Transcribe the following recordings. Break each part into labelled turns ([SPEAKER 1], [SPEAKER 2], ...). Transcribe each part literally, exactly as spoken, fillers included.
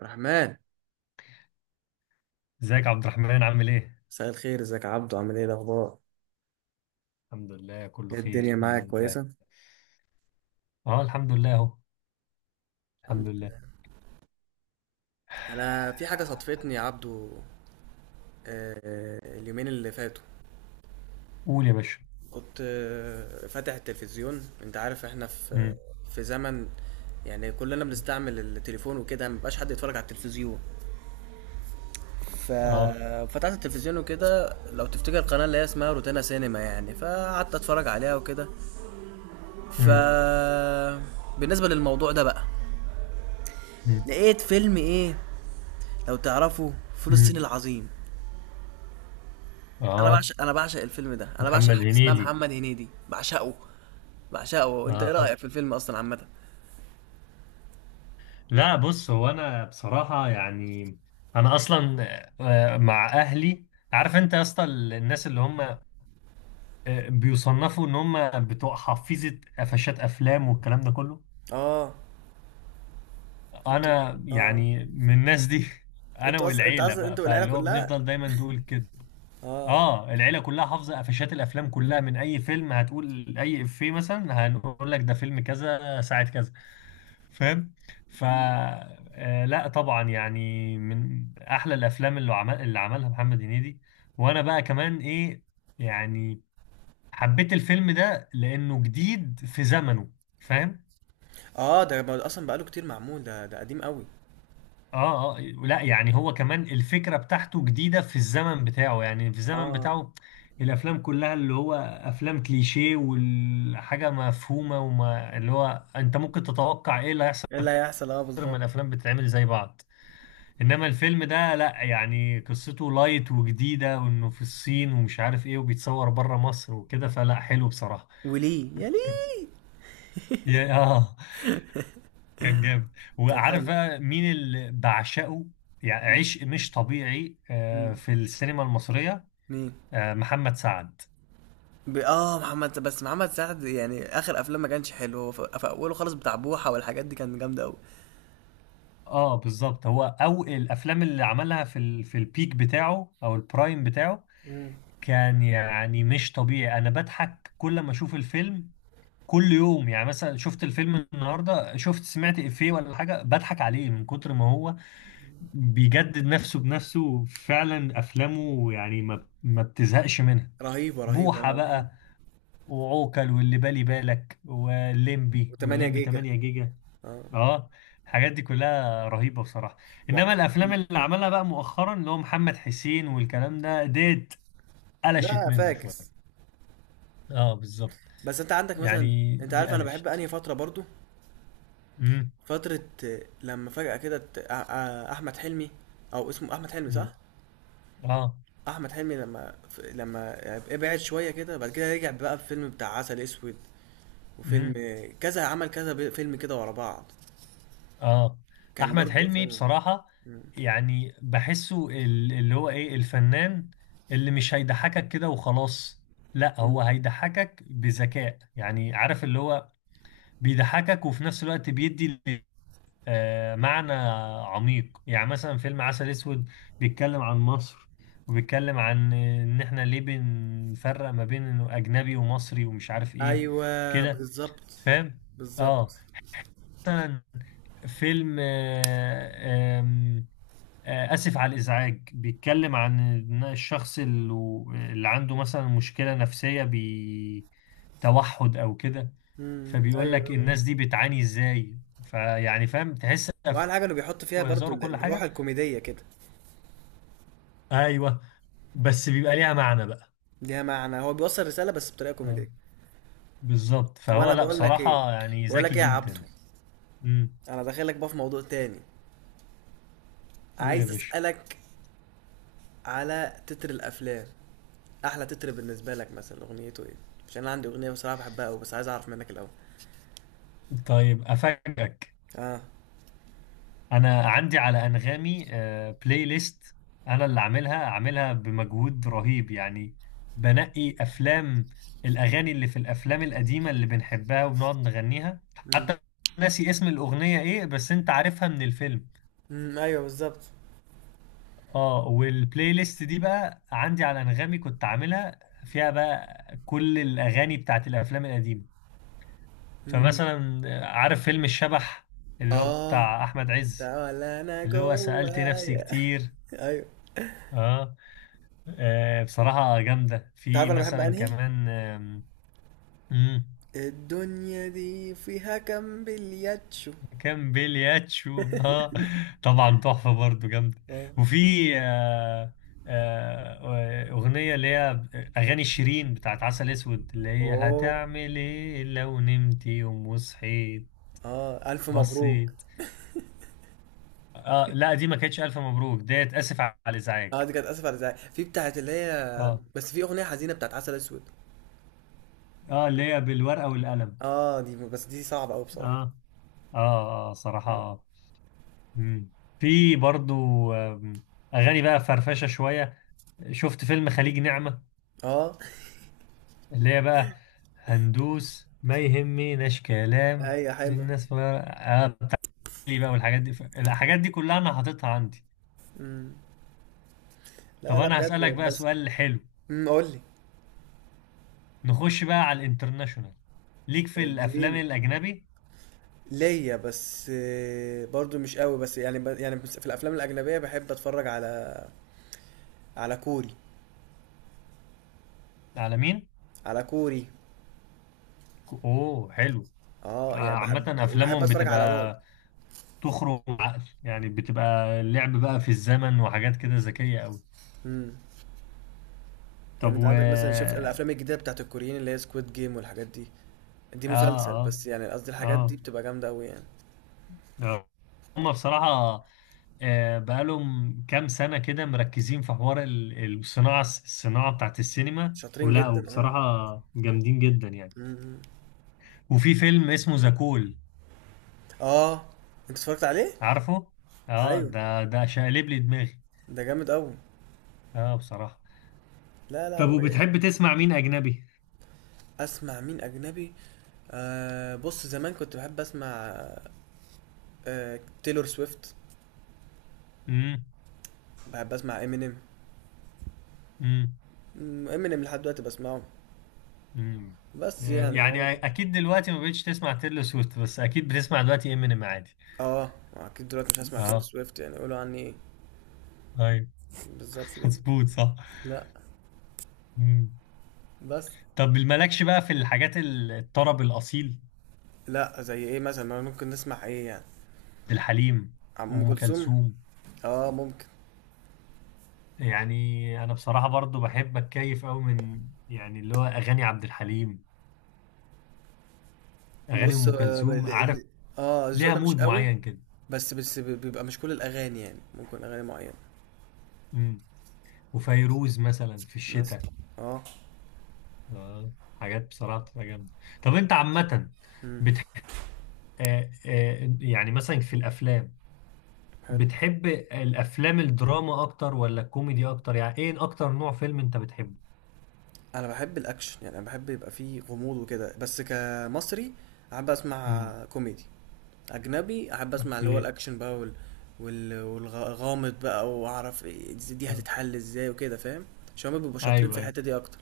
[SPEAKER 1] رحمن،
[SPEAKER 2] ازيك يا عبد الرحمن عامل ايه؟
[SPEAKER 1] مساء الخير. ازيك يا عبدو، عامل ايه الاخبار؟
[SPEAKER 2] الحمد لله، كله
[SPEAKER 1] ايه
[SPEAKER 2] خير.
[SPEAKER 1] الدنيا،
[SPEAKER 2] الحمد
[SPEAKER 1] معاك
[SPEAKER 2] لله.
[SPEAKER 1] كويسه؟
[SPEAKER 2] اه، الحمد لله اهو. الحمد
[SPEAKER 1] الحمد
[SPEAKER 2] لله.
[SPEAKER 1] لله. انا في حاجه صدفتني يا عبدو. آه، اليومين اللي فاتوا
[SPEAKER 2] قول يا باشا.
[SPEAKER 1] كنت آه، فاتح التلفزيون. انت عارف احنا في
[SPEAKER 2] مم.
[SPEAKER 1] في زمن، يعني كلنا بنستعمل التليفون وكده، مبقاش حد يتفرج على التلفزيون.
[SPEAKER 2] اه.
[SPEAKER 1] ففتحت التلفزيون وكده، لو تفتكر، القناه اللي هي اسمها روتانا سينما، يعني فقعدت اتفرج عليها وكده. ف
[SPEAKER 2] مم.
[SPEAKER 1] بالنسبه للموضوع ده بقى،
[SPEAKER 2] مم.
[SPEAKER 1] لقيت فيلم ايه، لو تعرفوا، فول الصين
[SPEAKER 2] مم.
[SPEAKER 1] العظيم. انا
[SPEAKER 2] اه،
[SPEAKER 1] بعشق انا بعشق الفيلم ده، انا بعشق
[SPEAKER 2] محمد
[SPEAKER 1] حاجه اسمها
[SPEAKER 2] هنيدي.
[SPEAKER 1] محمد هنيدي، بعشقه. بعشقه انت ايه
[SPEAKER 2] اه،
[SPEAKER 1] رايك في الفيلم اصلا عامه؟
[SPEAKER 2] لا بص، هو انا بصراحة يعني انا اصلا آه، مع اهلي. عارف انت يا اسطى ال- الناس اللي هم آه، بيصنفوا ان هم بتوع حفيظة قفشات افلام والكلام ده كله.
[SPEAKER 1] اه. انتوا
[SPEAKER 2] انا
[SPEAKER 1] اه،
[SPEAKER 2] يعني من الناس دي انا
[SPEAKER 1] انتوا اصلا انت
[SPEAKER 2] والعيله
[SPEAKER 1] اصلا
[SPEAKER 2] بقى،
[SPEAKER 1] انتوا والعيله
[SPEAKER 2] فاللي هو
[SPEAKER 1] كلها.
[SPEAKER 2] بنفضل دايما نقول كده.
[SPEAKER 1] اه.
[SPEAKER 2] اه، العيله كلها حافظه قفشات الافلام كلها. من اي فيلم هتقول اي افيه مثلا هنقول لك ده فيلم كذا ساعه كذا. فاهم. ف آه لا طبعا، يعني من احلى الافلام اللي عمل اللي عملها محمد هنيدي. وانا بقى كمان ايه، يعني حبيت الفيلم ده لانه جديد في زمنه. فاهم.
[SPEAKER 1] اه، ده ما- اصلا بقاله كتير معمول، ده ده قديم قوي.
[SPEAKER 2] اه، اه، لا يعني هو كمان الفكرة بتاعته جديدة في الزمن بتاعه، يعني في الزمن
[SPEAKER 1] اه،
[SPEAKER 2] بتاعه الافلام كلها اللي هو افلام كليشيه والحاجة مفهومة، وما اللي هو انت ممكن تتوقع ايه اللي هيحصل
[SPEAKER 1] ايه اللي هيحصل، اه
[SPEAKER 2] لما
[SPEAKER 1] بالظبط.
[SPEAKER 2] الافلام بتتعمل زي بعض. انما الفيلم ده لا، يعني قصته لايت وجديدة، وانه في الصين ومش عارف ايه، وبيتصور بره مصر وكده، فلا حلو بصراحة.
[SPEAKER 1] وليه يا ليه.
[SPEAKER 2] يا- اه، كان جامد.
[SPEAKER 1] كان
[SPEAKER 2] وعارف
[SPEAKER 1] حلو.
[SPEAKER 2] بقى مين اللي بعشقه؟ يعني
[SPEAKER 1] م-
[SPEAKER 2] عشق مش طبيعي
[SPEAKER 1] م.
[SPEAKER 2] آه، في السينما المصرية.
[SPEAKER 1] مين؟
[SPEAKER 2] آه، محمد سعد.
[SPEAKER 1] ب... اه، محمد، بس محمد سعد يعني اخر افلام ما كانش حلو. هو في في اوله خالص بتاع بوحه، والحاجات دي كانت جامده قوي.
[SPEAKER 2] اه بالظبط، هو او الافلام اللي عملها في ال... في البيك بتاعه او البرايم بتاعه كان يعني مش طبيعي. انا بضحك كل ما اشوف الفيلم. كل يوم، يعني مثلا شفت الفيلم النهارده، شفت سمعت افيه ولا حاجه بضحك عليه من كتر ما هو بيجدد نفسه بنفسه. فعلا افلامه يعني ما ما بتزهقش منها.
[SPEAKER 1] رهيبة رهيبة،
[SPEAKER 2] بوحة
[SPEAKER 1] لا رهيبة.
[SPEAKER 2] بقى وعوكل واللي بالي بالك والليمبي
[SPEAKER 1] و8
[SPEAKER 2] والليمبي
[SPEAKER 1] جيجا.
[SPEAKER 2] تمانية جيجا.
[SPEAKER 1] اه.
[SPEAKER 2] اه، الحاجات دي كلها رهيبة بصراحة. انما
[SPEAKER 1] وع
[SPEAKER 2] الافلام
[SPEAKER 1] مم.
[SPEAKER 2] اللي عملها بقى مؤخرا اللي هو محمد حسين والكلام ده ديت قلشت
[SPEAKER 1] لا
[SPEAKER 2] مني
[SPEAKER 1] فاكس.
[SPEAKER 2] شوية. اه بالظبط،
[SPEAKER 1] بس انت عندك مثلا،
[SPEAKER 2] يعني
[SPEAKER 1] انت
[SPEAKER 2] دي
[SPEAKER 1] عارف انا بحب
[SPEAKER 2] قلشت.
[SPEAKER 1] انهي فترة برضو؟
[SPEAKER 2] امم.
[SPEAKER 1] فترة آه، لما فجأة كده ت- آه، آه، احمد حلمي، او اسمه احمد حلمي صح؟
[SPEAKER 2] امم. اه.
[SPEAKER 1] احمد حلمي لما ف- لما ابعد شوية كده، بعد كده رجع بقى بفيلم بتاع عسل اسود، وفيلم
[SPEAKER 2] امم.
[SPEAKER 1] آه، كذا، عمل كذا ب- فيلم كده ورا بعض،
[SPEAKER 2] اه.
[SPEAKER 1] كان
[SPEAKER 2] احمد
[SPEAKER 1] برضو
[SPEAKER 2] حلمي
[SPEAKER 1] كان-
[SPEAKER 2] بصراحة يعني بحسه ال- اللي هو ايه، الفنان اللي مش هيضحكك كده وخلاص. لا
[SPEAKER 1] مم.
[SPEAKER 2] هو هيضحكك بذكاء، يعني عارف اللي هو بيضحكك وفي نفس الوقت بيدي آه، معنى عميق. يعني مثلا فيلم عسل اسود بيتكلم عن مصر، وبيتكلم عن ان احنا ليه بنفرق ما بين انه اجنبي ومصري ومش عارف ايه
[SPEAKER 1] ايوه
[SPEAKER 2] كده.
[SPEAKER 1] بالظبط.
[SPEAKER 2] فاهم.
[SPEAKER 1] بالظبط.
[SPEAKER 2] اه. مثلا فيلم آه، آم، آه، آسف على الإزعاج بيتكلم عن إن الشخص اللي اللي عنده مثلا مشكلة نفسية بتوحد أو كده،
[SPEAKER 1] مم.
[SPEAKER 2] فبيقول
[SPEAKER 1] ايوه.
[SPEAKER 2] لك الناس دي بتعاني إزاي. فيعني فاهم، تحس أفلام
[SPEAKER 1] واحلى حاجه انه بيحط فيها برضو
[SPEAKER 2] وهزار
[SPEAKER 1] ال-
[SPEAKER 2] وكل
[SPEAKER 1] الروح
[SPEAKER 2] حاجة.
[SPEAKER 1] الكوميديه كده.
[SPEAKER 2] أيوه، بس بيبقى ليها معنى بقى.
[SPEAKER 1] ليها معنى، هو بيوصل رساله بس بطريقه
[SPEAKER 2] اه
[SPEAKER 1] كوميديه.
[SPEAKER 2] بالظبط،
[SPEAKER 1] طب
[SPEAKER 2] فهو
[SPEAKER 1] انا
[SPEAKER 2] لا
[SPEAKER 1] بقول لك ايه،
[SPEAKER 2] بصراحة يعني
[SPEAKER 1] بقول
[SPEAKER 2] ذكي
[SPEAKER 1] لك ايه يا عبدو،
[SPEAKER 2] جدا. امم.
[SPEAKER 1] انا داخلك بقى في موضوع تاني،
[SPEAKER 2] قول يا
[SPEAKER 1] عايز
[SPEAKER 2] باشا.
[SPEAKER 1] اسالك على تتر الافلام. احلى تتر بالنسبه لك مثلا اغنيته ايه؟ عشان انا عندي اغنيه بصراحه بحبها قوي، بس عايز اعرف منك الاول.
[SPEAKER 2] طيب أفاجئك.
[SPEAKER 1] اه.
[SPEAKER 2] انا عندي على انغامي آه، بلاي ليست، انا اللي عاملها عاملها بمجهود رهيب يعني. بنقي افلام. الاغاني اللي في الافلام القديمه اللي بنحبها وبنقعد نغنيها،
[SPEAKER 1] امم.
[SPEAKER 2] حتى ناسي اسم الاغنيه ايه بس انت عارفها من الفيلم.
[SPEAKER 1] أمم، ايوه بالظبط.
[SPEAKER 2] اه، والبلاي ليست دي بقى عندي على انغامي، كنت عاملها فيها بقى كل الاغاني بتاعت الافلام القديمه.
[SPEAKER 1] أمم.
[SPEAKER 2] فمثلا آه، عارف فيلم الشبح اللي هو
[SPEAKER 1] اه،
[SPEAKER 2] بتاع احمد عز،
[SPEAKER 1] ده ولا انا
[SPEAKER 2] اللي هو سألت نفسي
[SPEAKER 1] جوايا.
[SPEAKER 2] كتير.
[SPEAKER 1] ايوه.
[SPEAKER 2] اه. آه، بصراحة جامدة. في
[SPEAKER 1] تعرف انا بحب
[SPEAKER 2] مثلا
[SPEAKER 1] انهي
[SPEAKER 2] كمان آم، مم،
[SPEAKER 1] الدنيا دي فيها كام بلياتشو.
[SPEAKER 2] كان بلياتشو ها، طبعا تحفة برضو جامدة.
[SPEAKER 1] اه.
[SPEAKER 2] وفي آه، آه، أغنية اللي هي أغاني شيرين بتاعت عسل أسود، اللي هي
[SPEAKER 1] اوه،
[SPEAKER 2] هتعمل إيه لو نمت يوم وصحيت.
[SPEAKER 1] اه، الف مبروك.
[SPEAKER 2] بصيت، آه لا، دي ما كانتش ألف مبروك، ديت آسف على الإزعاج.
[SPEAKER 1] اه، دي كانت اسف على الازعاج، في بتاعت اللي هي،
[SPEAKER 2] اه،
[SPEAKER 1] بس في اغنيه حزينه بتاعت عسل اسود.
[SPEAKER 2] اه، اللي هي بالورقة والقلم.
[SPEAKER 1] اه، دي، بس دي صعبه قوي بصراحه.
[SPEAKER 2] اه، اه، اه صراحة. مم. في برضو آم، اغاني بقى فرفشه شويه. شفت فيلم خليج نعمه
[SPEAKER 1] اه.
[SPEAKER 2] اللي هي بقى هندوس ما يهمناش كلام
[SPEAKER 1] هي حلوه.
[SPEAKER 2] الناس بقى بقى والحاجات دي ف- الحاجات دي كلها انا حاططها عندي.
[SPEAKER 1] مم. لا
[SPEAKER 2] طب
[SPEAKER 1] لا،
[SPEAKER 2] انا هسألك
[SPEAKER 1] بجد.
[SPEAKER 2] بقى
[SPEAKER 1] بس.
[SPEAKER 2] سؤال حلو.
[SPEAKER 1] امم قول لي.
[SPEAKER 2] نخش بقى على الانترناشونال. ليك في الافلام
[SPEAKER 1] اديني.
[SPEAKER 2] الاجنبي؟
[SPEAKER 1] ليا بس آه، برضو مش قوي، بس يعني ب... يعني بس في الافلام الاجنبيه بحب اتفرج على على كوري
[SPEAKER 2] عالمين.
[SPEAKER 1] على كوري.
[SPEAKER 2] ك- اوه، حلو. آه،
[SPEAKER 1] اه، يعني
[SPEAKER 2] عامة
[SPEAKER 1] بحب، وبحب
[SPEAKER 2] أفلامهم
[SPEAKER 1] اتفرج على رعب.
[SPEAKER 2] بتبقى تخرج عقل، يعني بتبقى لعب بقى في الزمن وحاجات كده ذكية أوي.
[SPEAKER 1] امم يعني
[SPEAKER 2] طب
[SPEAKER 1] انت
[SPEAKER 2] و
[SPEAKER 1] عندك مثلا، شفت
[SPEAKER 2] اه
[SPEAKER 1] الافلام الجديده بتاعت الكوريين، اللي هي سكويد جيم والحاجات دي؟ دي مسلسل،
[SPEAKER 2] اه.
[SPEAKER 1] بس يعني قصدي الحاجات دي
[SPEAKER 2] اه.
[SPEAKER 1] بتبقى جامده قوي يعني.
[SPEAKER 2] آه. هم بصراحة آه، بقالهم كام سنة كده مركزين في حوار ال- الصناعة، الصناعة بتاعت السينما
[SPEAKER 1] شاطرين
[SPEAKER 2] ولا؟
[SPEAKER 1] جدا، اه.
[SPEAKER 2] وبصراحة جامدين جدا يعني.
[SPEAKER 1] م-م.
[SPEAKER 2] وفي فيلم اسمه زاكول،
[SPEAKER 1] اه، انت اتفرجت عليه؟
[SPEAKER 2] عارفه؟ اه،
[SPEAKER 1] ايوه،
[SPEAKER 2] ده ده شقلب لي دماغي.
[SPEAKER 1] ده جامد قوي.
[SPEAKER 2] اه بصراحة.
[SPEAKER 1] لا لا،
[SPEAKER 2] طب
[SPEAKER 1] ب-
[SPEAKER 2] وبتحب تسمع مين أجنبي؟
[SPEAKER 1] اسمع مين اجنبي. آه، بص، زمان كنت بحب اسمع آه تيلور سويفت،
[SPEAKER 2] امم.
[SPEAKER 1] بحب اسمع امينيم،
[SPEAKER 2] امم.
[SPEAKER 1] امينيم لحد دلوقتي بسمعه.
[SPEAKER 2] امم.
[SPEAKER 1] بس يعني هو،
[SPEAKER 2] يعني أكيد دلوقتي ما بقتش تسمع تيلو سويفت، بس أكيد بتسمع دلوقتي امينيم عادي.
[SPEAKER 1] اه اكيد دلوقتي مش هسمع تيلور
[SPEAKER 2] اه.
[SPEAKER 1] سويفت، يعني يقولوا عني ايه.
[SPEAKER 2] ايوه.
[SPEAKER 1] بالظبط كده.
[SPEAKER 2] مظبوط، صح.
[SPEAKER 1] لا.
[SPEAKER 2] مم.
[SPEAKER 1] بس.
[SPEAKER 2] طب مالكش بقى في الحاجات ال- الطرب الأصيل؟
[SPEAKER 1] لا، زي ايه مثلا؟ ما ممكن نسمع ايه يعني؟
[SPEAKER 2] الحليم.
[SPEAKER 1] عم ام
[SPEAKER 2] أم
[SPEAKER 1] كلثوم؟
[SPEAKER 2] كلثوم.
[SPEAKER 1] اه ممكن.
[SPEAKER 2] يعني أنا بصراحة برضو بحب أتكيف أوي من، يعني اللي هو أغاني عبد الحليم، أغاني
[SPEAKER 1] بص،
[SPEAKER 2] أم
[SPEAKER 1] اه
[SPEAKER 2] كلثوم.
[SPEAKER 1] ال-
[SPEAKER 2] عارف،
[SPEAKER 1] ال- آه، الذوق
[SPEAKER 2] ليها
[SPEAKER 1] ده مش
[SPEAKER 2] مود
[SPEAKER 1] قوي،
[SPEAKER 2] معين كده.
[SPEAKER 1] بس بس ب- بيبقى مش كل الاغاني يعني، ممكن اغاني معينه.
[SPEAKER 2] مم. وفيروز مثلا في
[SPEAKER 1] مثلا.
[SPEAKER 2] الشتاء.
[SPEAKER 1] اه.
[SPEAKER 2] آه. حاجات بصراحة بتبقى جامدة. طب أنت عامة بتح... آه آه يعني مثلا في الأفلام،
[SPEAKER 1] حلو.
[SPEAKER 2] بتحب الأفلام الدراما أكتر ولا الكوميدي أكتر؟ يعني إيه أكتر نوع فيلم أنت بتحبه؟
[SPEAKER 1] انا بحب الاكشن، يعني انا بحب يبقى فيه غموض وكده، بس كمصري احب اسمع
[SPEAKER 2] مم.
[SPEAKER 1] كوميدي. اجنبي احب اسمع اللي هو
[SPEAKER 2] اوكي.
[SPEAKER 1] الاكشن بقى، وال وال- والغامض بقى، واعرف إيه دي، دي
[SPEAKER 2] آه.
[SPEAKER 1] هتتحل ازاي وكده فاهم. عشان هما بيبقوا شاطرين في
[SPEAKER 2] ايوه، ايوه.
[SPEAKER 1] الحته دي اكتر.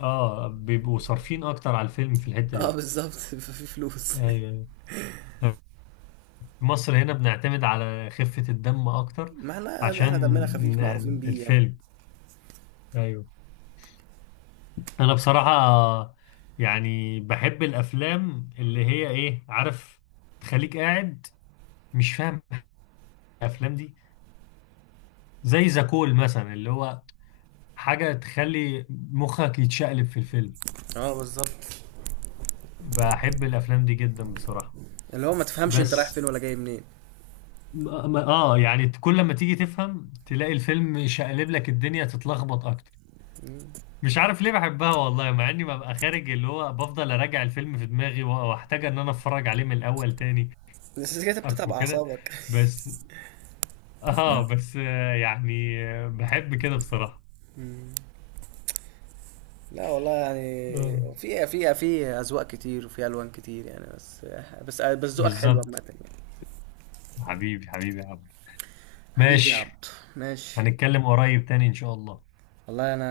[SPEAKER 2] اه، بيبقوا صارفين اكتر على الفيلم في الحتة
[SPEAKER 1] اه
[SPEAKER 2] دي.
[SPEAKER 1] بالظبط، في فلوس.
[SPEAKER 2] ايوه. أيوة. في مصر هنا بنعتمد على خفة الدم اكتر
[SPEAKER 1] ما احنا
[SPEAKER 2] عشان
[SPEAKER 1] احنا دمنا خفيف معروفين
[SPEAKER 2] ن-
[SPEAKER 1] بيه يعني.
[SPEAKER 2] الفيلم. ايوه. انا بصراحة يعني بحب الافلام اللي هي ايه، عارف، تخليك قاعد مش فاهم. الافلام دي زي زكول مثلا اللي هو حاجة تخلي مخك يتشقلب في الفيلم.
[SPEAKER 1] اه بالظبط،
[SPEAKER 2] بحب الافلام دي جدا بصراحة.
[SPEAKER 1] اللي هو ما تفهمش انت رايح فين
[SPEAKER 2] بس
[SPEAKER 1] ولا جاي منين.
[SPEAKER 2] ما- ما- اه، يعني كل ما تيجي تفهم تلاقي الفيلم شقلب لك الدنيا، تتلخبط اكتر. مش عارف ليه بحبها والله، مع اني ببقى خارج اللي هو بفضل اراجع الفيلم في دماغي و- واحتاج ان انا اتفرج عليه من الاول تاني.
[SPEAKER 1] بس كده
[SPEAKER 2] عارف
[SPEAKER 1] بتتعب
[SPEAKER 2] وكده.
[SPEAKER 1] اعصابك.
[SPEAKER 2] بس اه، بس آه يعني آه بحب كده بصراحة.
[SPEAKER 1] لا والله، يعني
[SPEAKER 2] آه.
[SPEAKER 1] في في في اذواق كتير، وفي الوان كتير يعني. بس بس بس ذوقك حلو عامه
[SPEAKER 2] بالظبط.
[SPEAKER 1] يعني.
[SPEAKER 2] حبيبي حبيبي يا عبد.
[SPEAKER 1] حبيبي يا
[SPEAKER 2] ماشي.
[SPEAKER 1] عبد. ماشي.
[SPEAKER 2] هنتكلم قريب تاني ان شاء الله.
[SPEAKER 1] والله انا،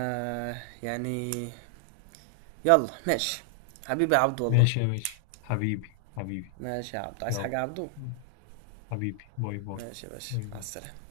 [SPEAKER 1] يعني، يلا ماشي. حبيبي يا عبد والله.
[SPEAKER 2] ماشي يا باشا، حبيبي حبيبي.
[SPEAKER 1] ماشي يا عبد، عايز حاجه
[SPEAKER 2] يلا،
[SPEAKER 1] يا عبدو؟
[SPEAKER 2] حبيبي باي باي.
[SPEAKER 1] ماشي يا باشا،
[SPEAKER 2] باي
[SPEAKER 1] مع
[SPEAKER 2] باي.
[SPEAKER 1] السلامه.